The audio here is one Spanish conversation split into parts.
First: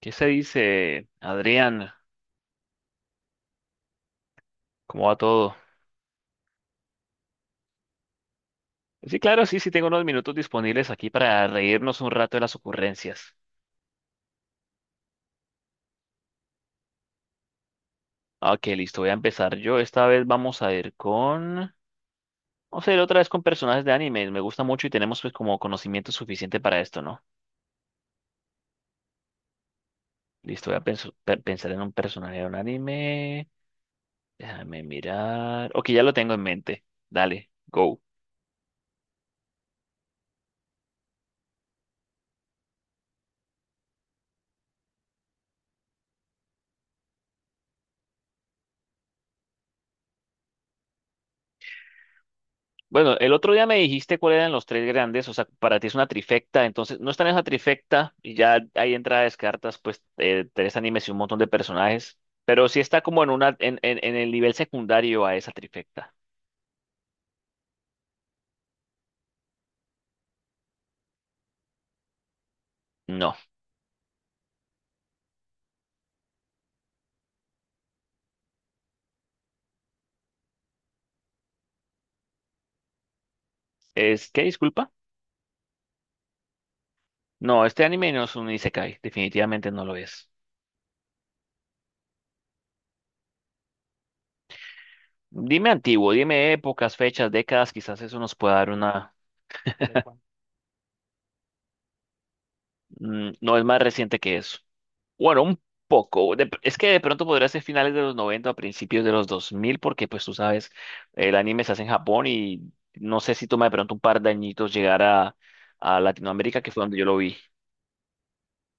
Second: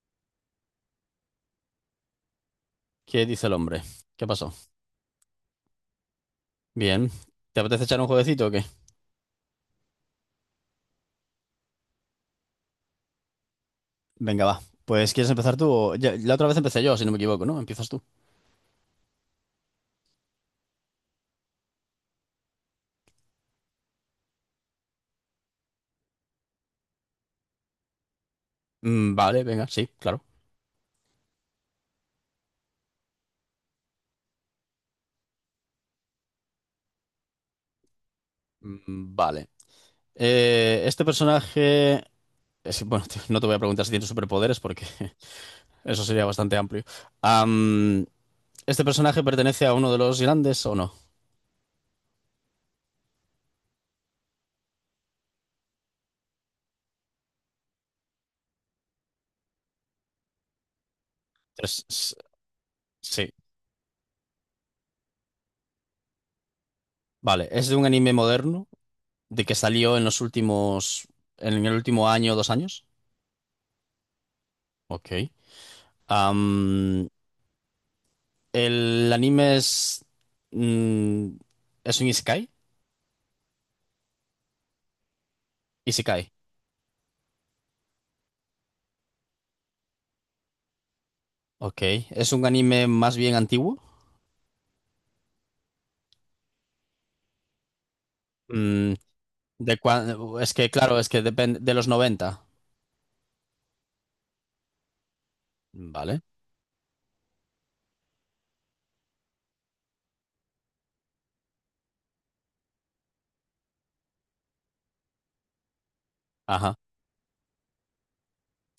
¿Qué se dice, Adrián? ¿Qué dice el hombre? ¿Qué pasó? ¿Cómo va todo? Bien. ¿Te apetece echar un jueguecito o qué? Sí, claro, sí, sí, tengo unos minutos disponibles aquí para reírnos un rato de las ocurrencias. Venga, va. Pues ¿quieres empezar tú? La otra vez empecé yo, si no me equivoco, ¿no? Empiezas tú. Ok, listo, voy a empezar yo. Esta vez vamos a ir con... Vamos a ir otra vez con personajes de anime. Me gusta mucho y tenemos pues como conocimiento suficiente para esto, ¿no? Vale, venga, sí, claro. Listo, voy a pensar en un personaje de un anime. Déjame mirar. Ok, ya lo tengo en mente. Dale, go. Vale. Este personaje... bueno, tío, no te voy a preguntar si tiene superpoderes porque eso sería bastante amplio. Am, ¿Este personaje pertenece a uno de los grandes o no? Bueno, el otro día me dijiste cuáles eran los tres grandes, o sea, para ti es una trifecta, entonces no está en esa trifecta y ya ahí entra descartas, pues tres animes y un montón de Es- es- personajes, pero sí está como en sí. una en el nivel secundario a esa trifecta. Vale. ¿Es de un anime moderno? ¿De que salió en los últimos... en el último año o dos años? No, Ok. Am, El anime es. mm, ¿Es un isekai? es que disculpa, Isekai. no, este anime no es un isekai, definitivamente no lo es. Ok. Es un anime más bien antiguo. Dime antiguo, dime épocas, fechas, décadas, quizás eso nos pueda dar Mm, una, es que, claro, es que depende de los noventa. No es más reciente que eso. Bueno, un Vale. poco. Es que de pronto podría ser finales de los 90 a principios de los 2000 porque pues tú sabes, el anime se hace en Japón y no sé si toma de pronto un par de añitos llegar a Latinoamérica, que Ajá, fue donde yo lo vi.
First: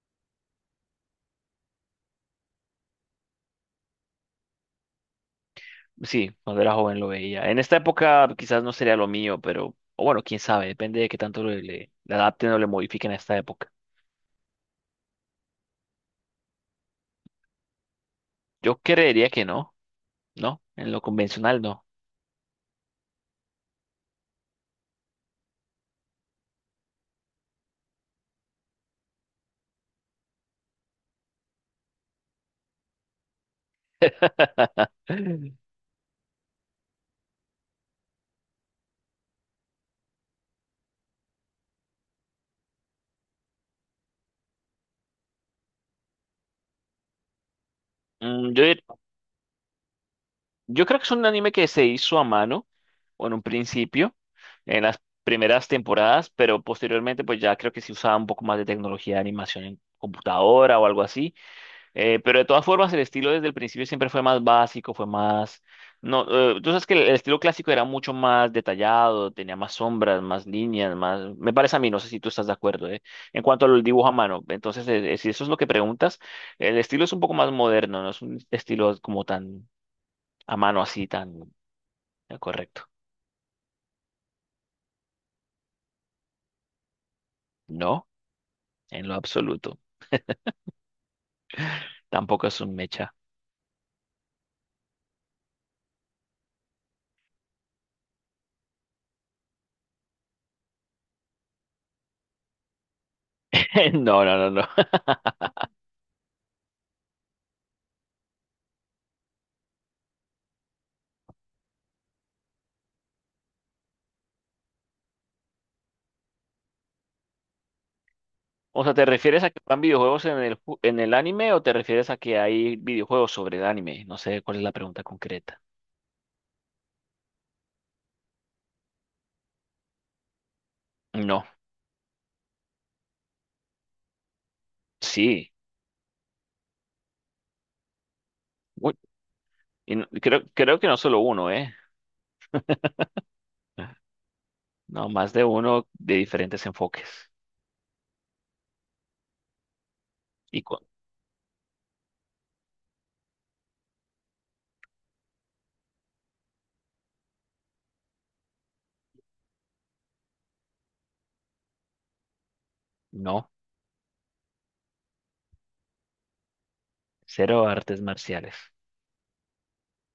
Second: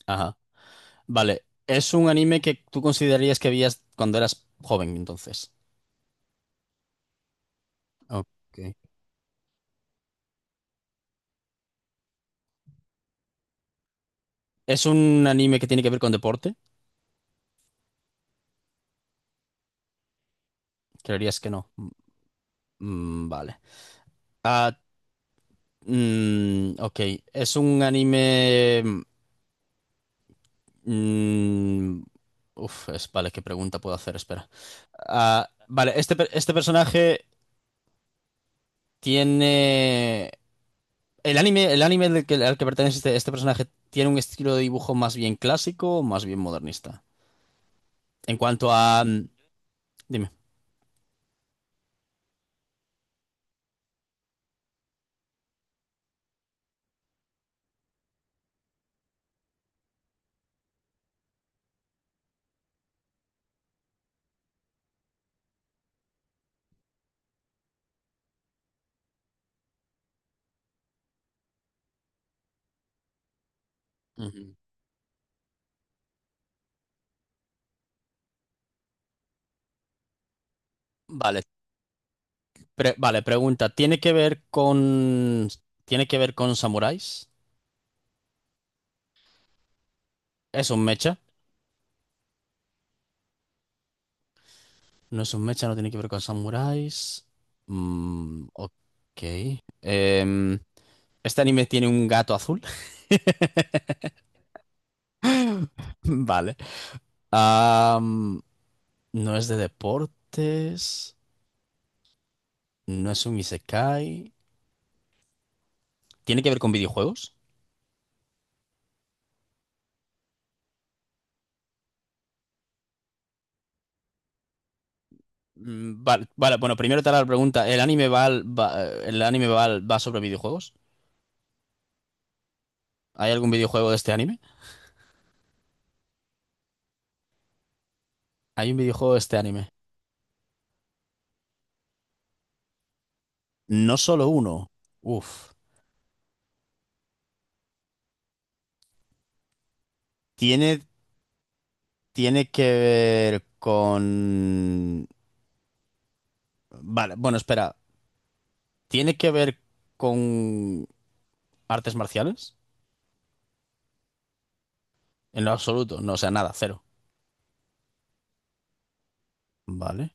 ajá. Vale. Es un anime que tú considerarías que veías cuando eras joven, entonces. Sí, cuando era joven lo veía. En esta época Ok. quizás no sería lo mío, pero o bueno, quién sabe, depende de qué tanto le adapten o le modifiquen a esta época. ¿Es un anime que tiene que ver con deporte? Yo creería que no, ¿no? En lo Creerías que convencional no. no. Vale. Ah, ok. ¿Es un anime. Mm, Uf, es, vale, ¿qué pregunta puedo hacer? Espera. Vale, este personaje tiene... El anime, al que pertenece este personaje tiene un estilo de dibujo más bien clásico o más bien modernista. En Mm, cuanto yo a... mm, dime. Yo creo que es un anime que se hizo a mano, o en un principio, en las primeras temporadas, pero posteriormente pues ya creo que se usaba un poco más de tecnología de animación en computadora o algo así. Pero de todas formas el estilo desde el principio siempre fue más básico, fue más... No, tú sabes que el estilo clásico era mucho más detallado, tenía más sombras, más líneas, más... Me parece a mí, no sé si tú estás de acuerdo, ¿eh? En cuanto al dibujo a mano, Ujú. entonces si eso es lo que preguntas, el estilo es un poco más moderno, no es un estilo como tan a mano así Vale, tan correcto. Vale, pregunta. ¿Tiene que ver con... ¿Tiene que ver con samuráis? No, en lo absoluto. ¿Es un mecha? Tampoco es un mecha. No es un mecha, no tiene que ver con samuráis. Mm, ok. Em, Este anime tiene un gato azul. No, no, no, no. Vale. Am, no es de deportes. No es un isekai. ¿Tiene que ver con videojuegos? O sea, ¿te refieres a que van videojuegos en en el anime o te refieres a que hay videojuegos sobre el anime? No sé cuál es la pregunta concreta. Mm, vale, vale, bueno, primero te haré la pregunta. ¿El anime va sobre videojuegos? No, ¿Hay algún videojuego de este anime? sí. Hay un Uy, videojuego de este anime. y creo, creo que no solo uno, ¿eh? No solo uno. No, más de Uf. uno de diferentes enfoques. Y con, Tiene, tiene que ver con... Vale, bueno, espera. ¿Tiene que ver con artes marciales? no, En lo absoluto. No, o sea, nada, cero. cero artes marciales. Vale.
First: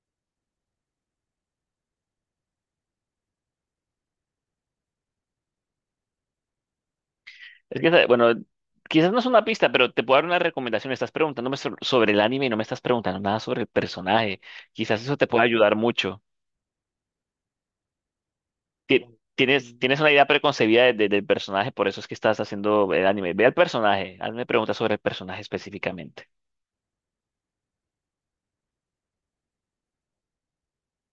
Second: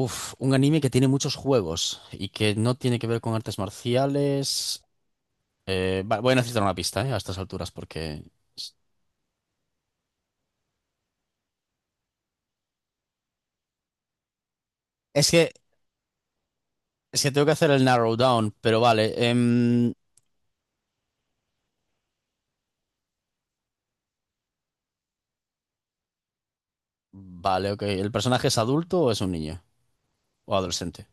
Uf, un anime que tiene muchos juegos y que no tiene que ver con artes marciales. Voy a necesitar una pista, a estas alturas Es que, porque... bueno, quizás no es una pista, pero te puedo dar una recomendación. Estás preguntándome sobre el anime y no me estás preguntando nada sobre el personaje. Quizás eso te Es pueda que, ayudar mucho. es que tengo que hacer el narrow down, pero Ti- vale. Tienes, tienes una idea preconcebida del personaje, por eso es que estás haciendo el anime. Ve al personaje, hazme preguntas sobre el personaje específicamente. Vale, ok. ¿El personaje es adulto o es un niño? ¿O adolescente?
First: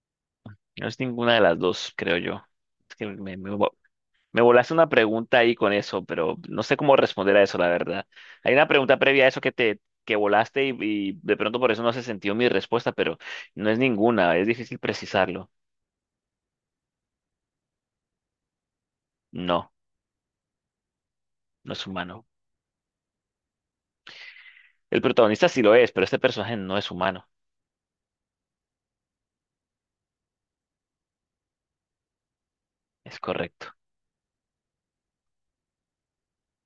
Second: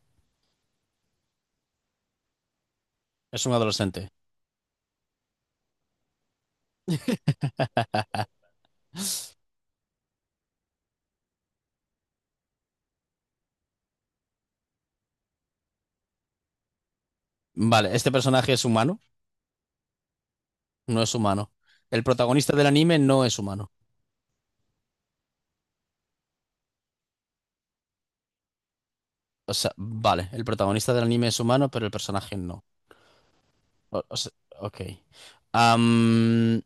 No es ninguna de las dos, creo yo. Es que Es un adolescente. me volaste una pregunta ahí con eso, pero no sé cómo responder a eso, la verdad. Hay una pregunta previa a eso que te que volaste y de pronto por eso no se sintió mi respuesta, pero no es ninguna, es difícil precisarlo. Vale, ¿este personaje es humano? No, No es humano. no es El humano. protagonista del anime no es humano. El protagonista sí lo es, pero este personaje no es humano. O sea, vale, el protagonista del anime es humano, pero el personaje no. Es correcto. O sea, ok. Am,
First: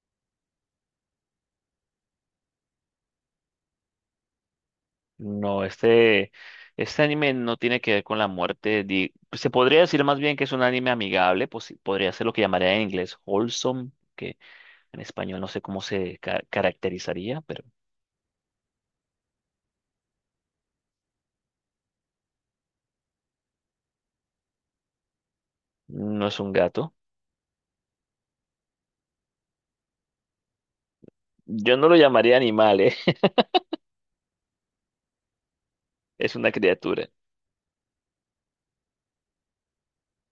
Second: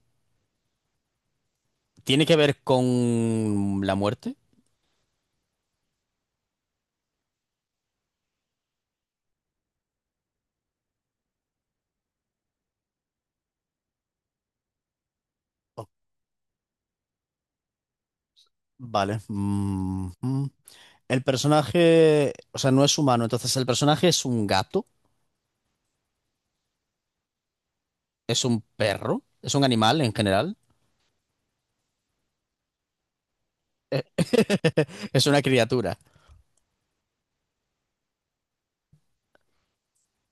¿Tiene que ver con la muerte? No, este anime no tiene que ver con la muerte. Se podría decir más bien que es un anime amigable, pues sí, podría ser lo que llamaría en inglés wholesome, que en español no sé cómo Oh, se caracterizaría, pero. vale. Mm, mm. El personaje, o sea, no es humano, entonces el personaje es un gato, No es un gato. es un perro, es un animal en general, Yo no lo llamaría animal, ¿eh? eh, es una criatura. Es una criatura.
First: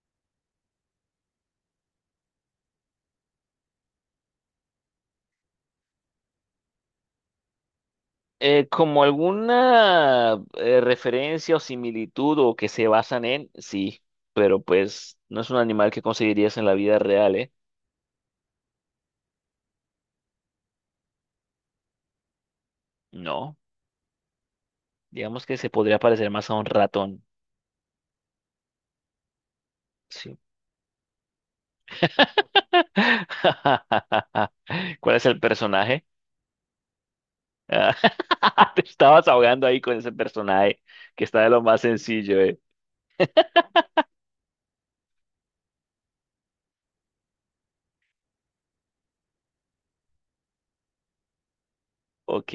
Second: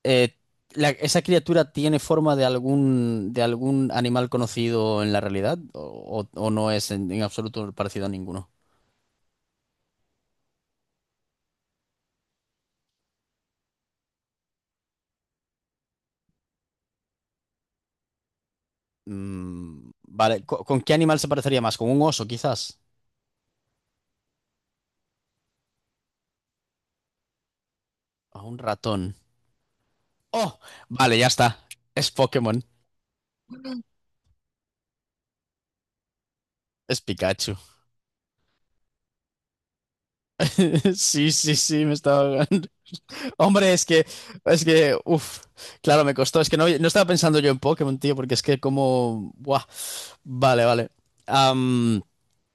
Eh, ¿Esa criatura tiene forma de de algún animal conocido en la realidad o no es en absoluto parecido a ninguno? Como alguna referencia o similitud o que se basan en, sí, pero pues no es un animal que conseguirías en la vida real, ¿eh? Mm, vale, ¿con qué animal se parecería más? ¿Con un oso, quizás? No, digamos que se podría parecer más a un ratón. ¿A un ratón? Sí. Oh, vale, ya está. Es Pokémon. ¿Cuál es el personaje? Es Pikachu. Ah, te estabas ahogando ahí con ese personaje que Sí, está de sí, lo más sí, me estaba sencillo, ¿eh? ahogando. Hombre, es que, uff, claro, me costó. Es que no, no estaba pensando yo en Pokémon, tío, porque es que como. Buah. Vale, vale. Am, Ok,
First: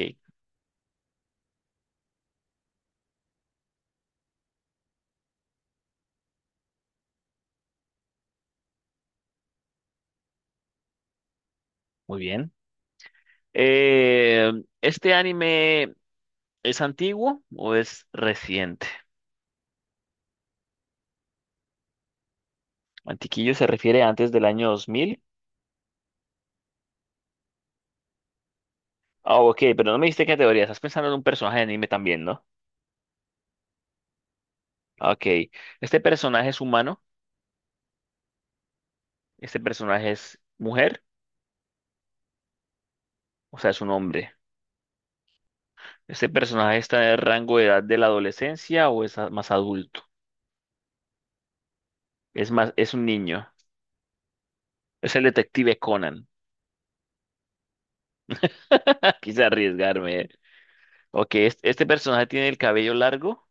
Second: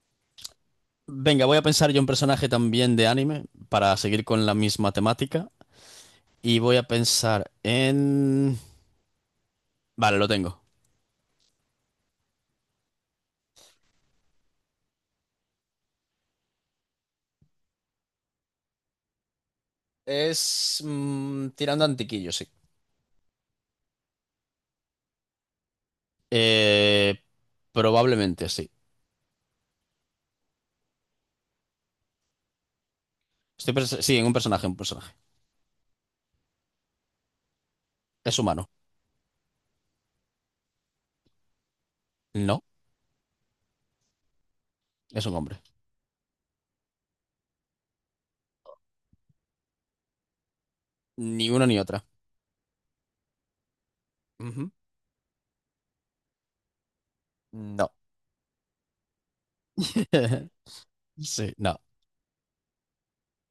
Venga, voy a pensar yo un personaje también de anime para seguir con la misma temática. Y voy a pensar en. Vale, lo tengo. muy bien. Eh, ¿Este anime es antiguo o es reciente? Es mm, tirando a antiquillo, sí. Antiquillo se refiere a antes del año 2000. Eh, Probablemente sí. Ah, ok, pero no me diste categoría. Estás pensando en un personaje de anime también, ¿no? Sí, en un personaje, un Ah, personaje. Ok. ¿Este personaje es humano? Es humano. ¿Este personaje es mujer? No, O sea, es un hombre. es un hombre. ¿Este personaje está en el rango de edad de la adolescencia o es más adulto? Ni una ni otra. Es más, es un niño. Ujú. Es el detective Conan. No. Quise arriesgarme, eh. Ok, Sí, no. ¿este personaje tiene el cabello largo?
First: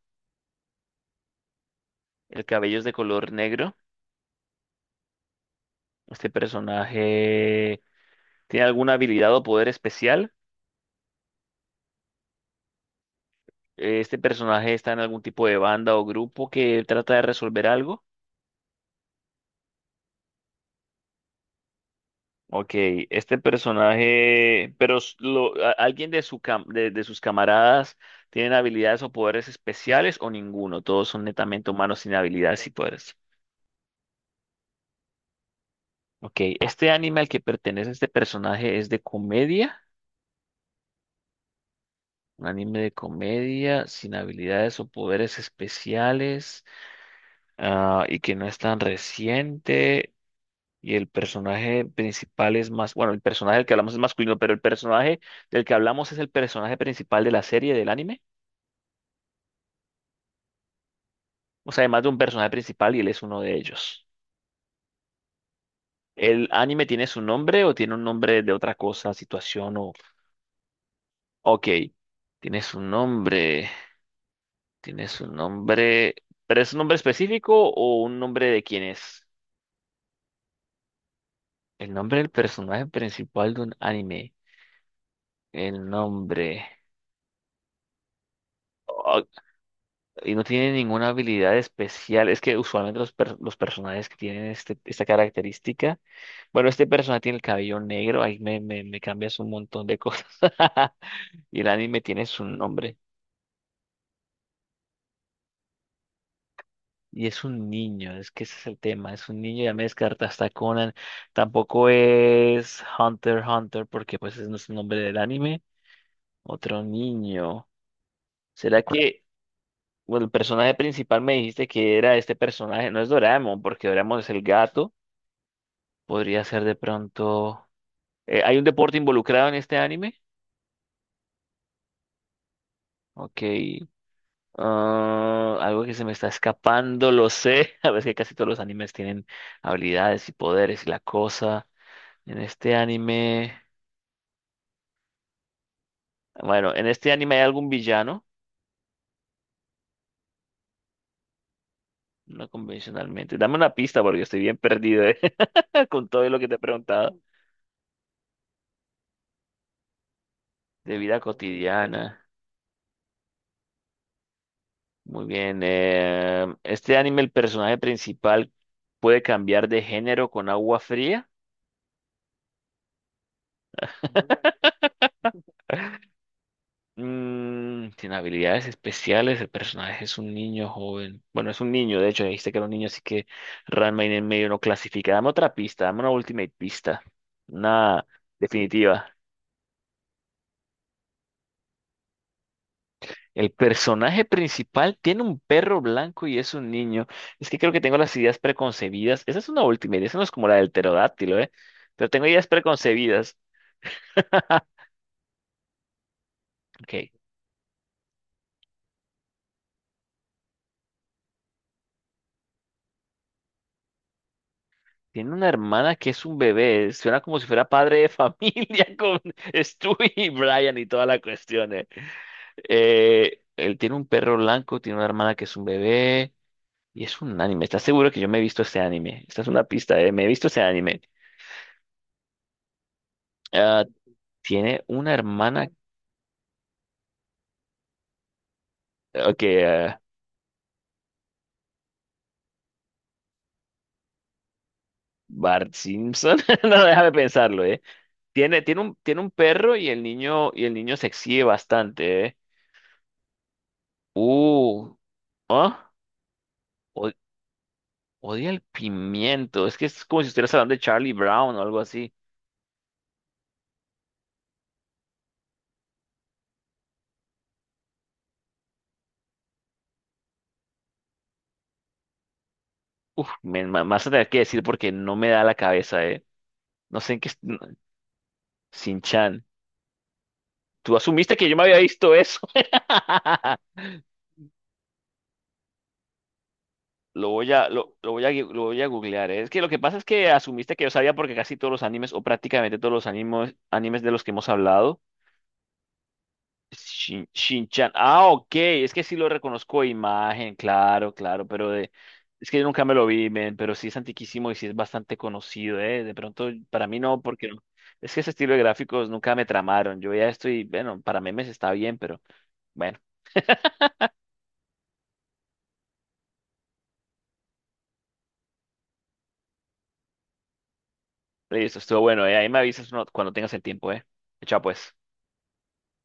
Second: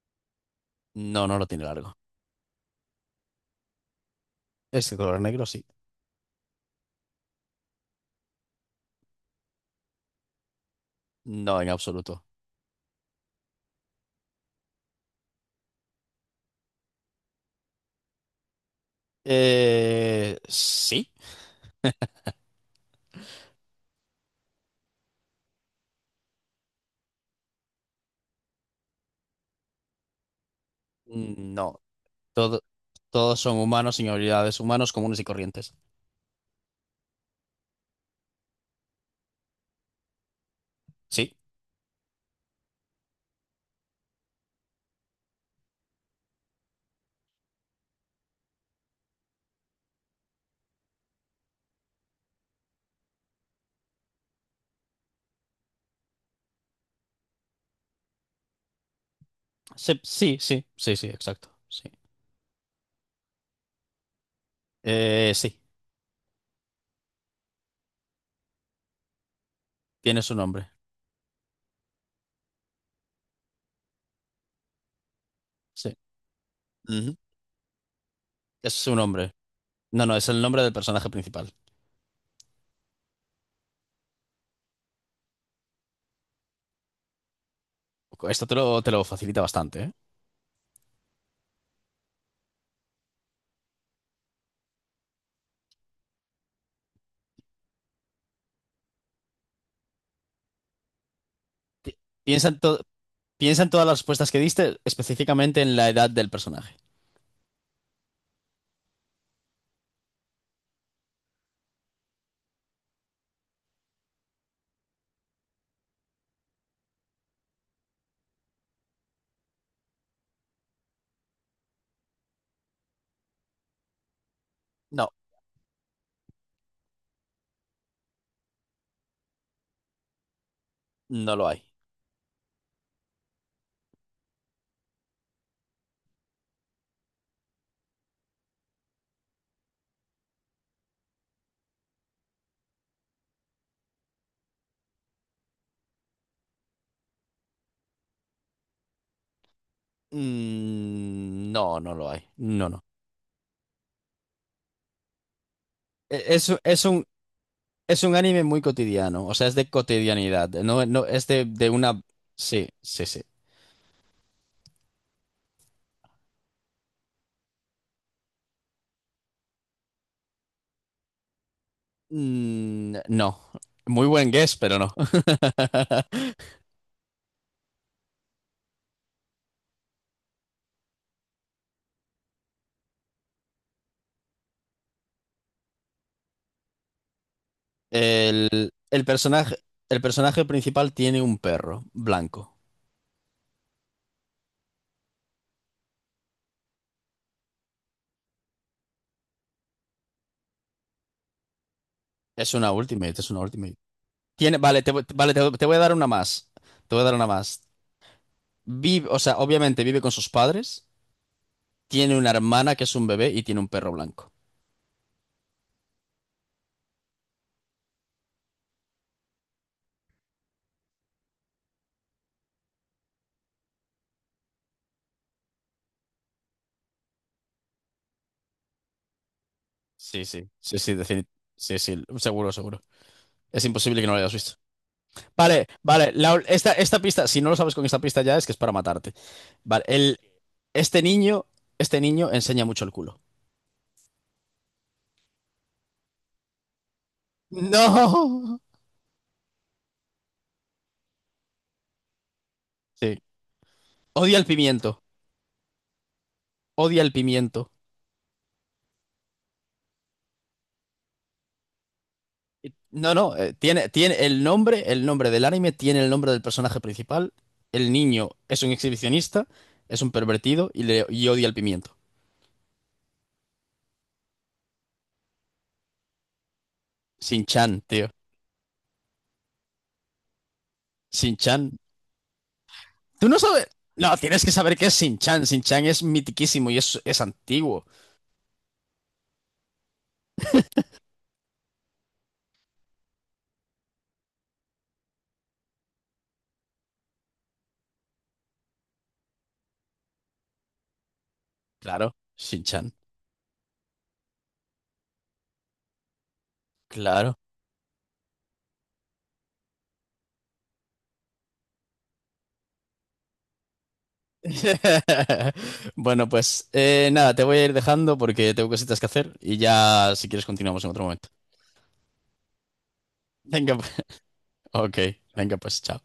No, no lo tiene largo. ¿El cabello es de color negro? Es de color negro, sí. Este personaje tiene alguna habilidad o poder especial. No, en absoluto. Este personaje está en algún tipo de banda o grupo que trata de resolver algo. Sí. Ok, este personaje, pero alguien de, de sus camaradas tienen habilidades o poderes especiales o ninguno. Todos son netamente No. humanos sin Todo- habilidades y poderes. todos son humanos sin habilidades, humanos comunes y corrientes. Ok, este anime al que pertenece este personaje es de comedia. Sí. Un anime de comedia sin habilidades o poderes especiales, y que no es tan reciente. Y el personaje principal es más, bueno, el personaje del que hablamos es masculino, pero el personaje del que hablamos es el personaje principal de la serie, del anime. Sí, sí, sí, sí, sí, exacto. O sea, Sí. además de un personaje principal y él es uno de ellos. Sí. ¿El anime tiene su nombre o tiene un nombre de otra cosa, situación o... Tiene su nombre. Ok, tiene su nombre, tiene su Sí. nombre, pero ¿es un nombre Ujú. específico o un nombre de Es quién su es? nombre. No, no, es el nombre del personaje principal. El nombre del personaje principal de un anime. El nombre. Esto te lo Oh, facilita bastante, ¿eh? y no tiene ninguna habilidad especial. Es que usualmente los personajes que tienen este, esta característica. Bueno, este personaje tiene el cabello negro. Ahí me cambias un montón de cosas. Y el Pi- anime tiene su Piensa en todo. nombre. Piensa en todas las respuestas que diste, específicamente en la edad del personaje. Y es un niño. Es que ese es el tema. Es un niño. Ya me descartaste a Conan. Tampoco es Hunter x Hunter porque pues ese no es el nombre del anime. Otro niño. ¿Será que bueno, el personaje principal me dijiste que era este personaje? No es Doraemon porque Doraemon es el gato. No, Podría ser de pronto. ¿Hay un deporte involucrado en este anime? no lo hay. Ok. Algo que se me está escapando, lo sé. A ver, es que casi todos los animes tienen habilidades y poderes y la cosa. En este anime. Bueno, en este anime hay algún villano. Mm, no, no lo hay. No No, no. convencionalmente. Dame una pista porque estoy bien perdido, con E- todo lo que Es, te he es un, preguntado. es un anime muy cotidiano, o sea, es de cotidianidad. No, De no, vida es de una... cotidiana. Sí, sí, sí. Muy bien. Este anime, el personaje principal puede cambiar de género con agua fría. Mm, no. Muy buen guess, pero no. Mm, sin habilidades especiales, el personaje es un niño joven. Bueno, es un niño, de hecho, dijiste que era un niño, así que Ranma en el medio no clasifica. Dame otra pista, dame una ultimate pista. Una El, definitiva. el personaje, el personaje principal tiene un perro blanco. El personaje principal tiene un perro blanco y es un niño. Es que creo que tengo las ideas preconcebidas. Esa es una ultimate, esa no es como la del pterodáctilo, ¿eh? Pero tengo ideas Es una ultimate, es preconcebidas. una ultimate. Tiene, vale, vale, te voy a dar una más. Te voy a Ok. dar una más. Vive, o sea, obviamente vive con sus padres, tiene una hermana que es un bebé y tiene un perro blanco. Tiene una hermana que es un bebé. Suena como si fuera padre de familia con Stu y Brian y toda la cuestión. Él tiene un perro blanco, tiene una hermana que es un bebé. Y es un anime. ¿Estás seguro que yo me he visto este anime? Esta es una pista, eh. Me Sí, he visto sí, este sí, sí, anime. Sí, sí, seguro, seguro. Es Ah, imposible que no lo hayas visto. tiene una Vale, hermana. vale, esta, esta pista, si no lo sabes con esta pista ya es que es para matarte. Ok, Vale, ah, este niño, este niño enseña mucho el culo. Bart Simpson. No, déjame pensarlo, eh. No. Tiene, tiene un perro y el niño se exhibe bastante, eh. Sí, odia el Uh. pimiento, ¿Ah? odia el pimiento. Odia el pimiento. Es que es como si estuvieras hablando de Charlie Brown o algo así. No, no, tiene, tiene el nombre del anime tiene el nombre del personaje principal. El niño es un exhibicionista, es un pervertido y, le, y odia el pimiento. Uf, me vas a tener que decir porque no me da la cabeza, eh. No sé en qué. No, Shin-chan, tío. Sin Chan. Tú asumiste que yo Shin-chan. me había visto eso. ¿Tú no sabes? No, tienes que saber qué es Shin-chan. Shin-chan es mitiquísimo y es Lo voy a, antiguo. Lo voy a, lo voy a googlear, eh. Es que lo que pasa es que asumiste que yo sabía porque casi todos los animes, o prácticamente todos los animes, animes de los que hemos hablado. Shin-chan. Ah, ok. Es que sí lo reconozco de imagen, claro, claro, pero de... Claro, es que yo nunca Shin-chan. me lo vi, men, pero sí es antiquísimo y sí es bastante conocido, ¿eh? De pronto, para mí no, Claro. porque no. Es que ese estilo de gráficos nunca me tramaron. Yo ya estoy, bueno, para memes está bien, pero bueno, Bueno, pues nada, te voy a ir dejando porque tengo cositas que hacer y ya si quieres continuamos en otro momento. listo, estuvo bueno, ¿eh? Ahí me avisas cuando tengas el Venga, pues, tiempo, ¿eh? Chao, pues. ok, venga, pues chao.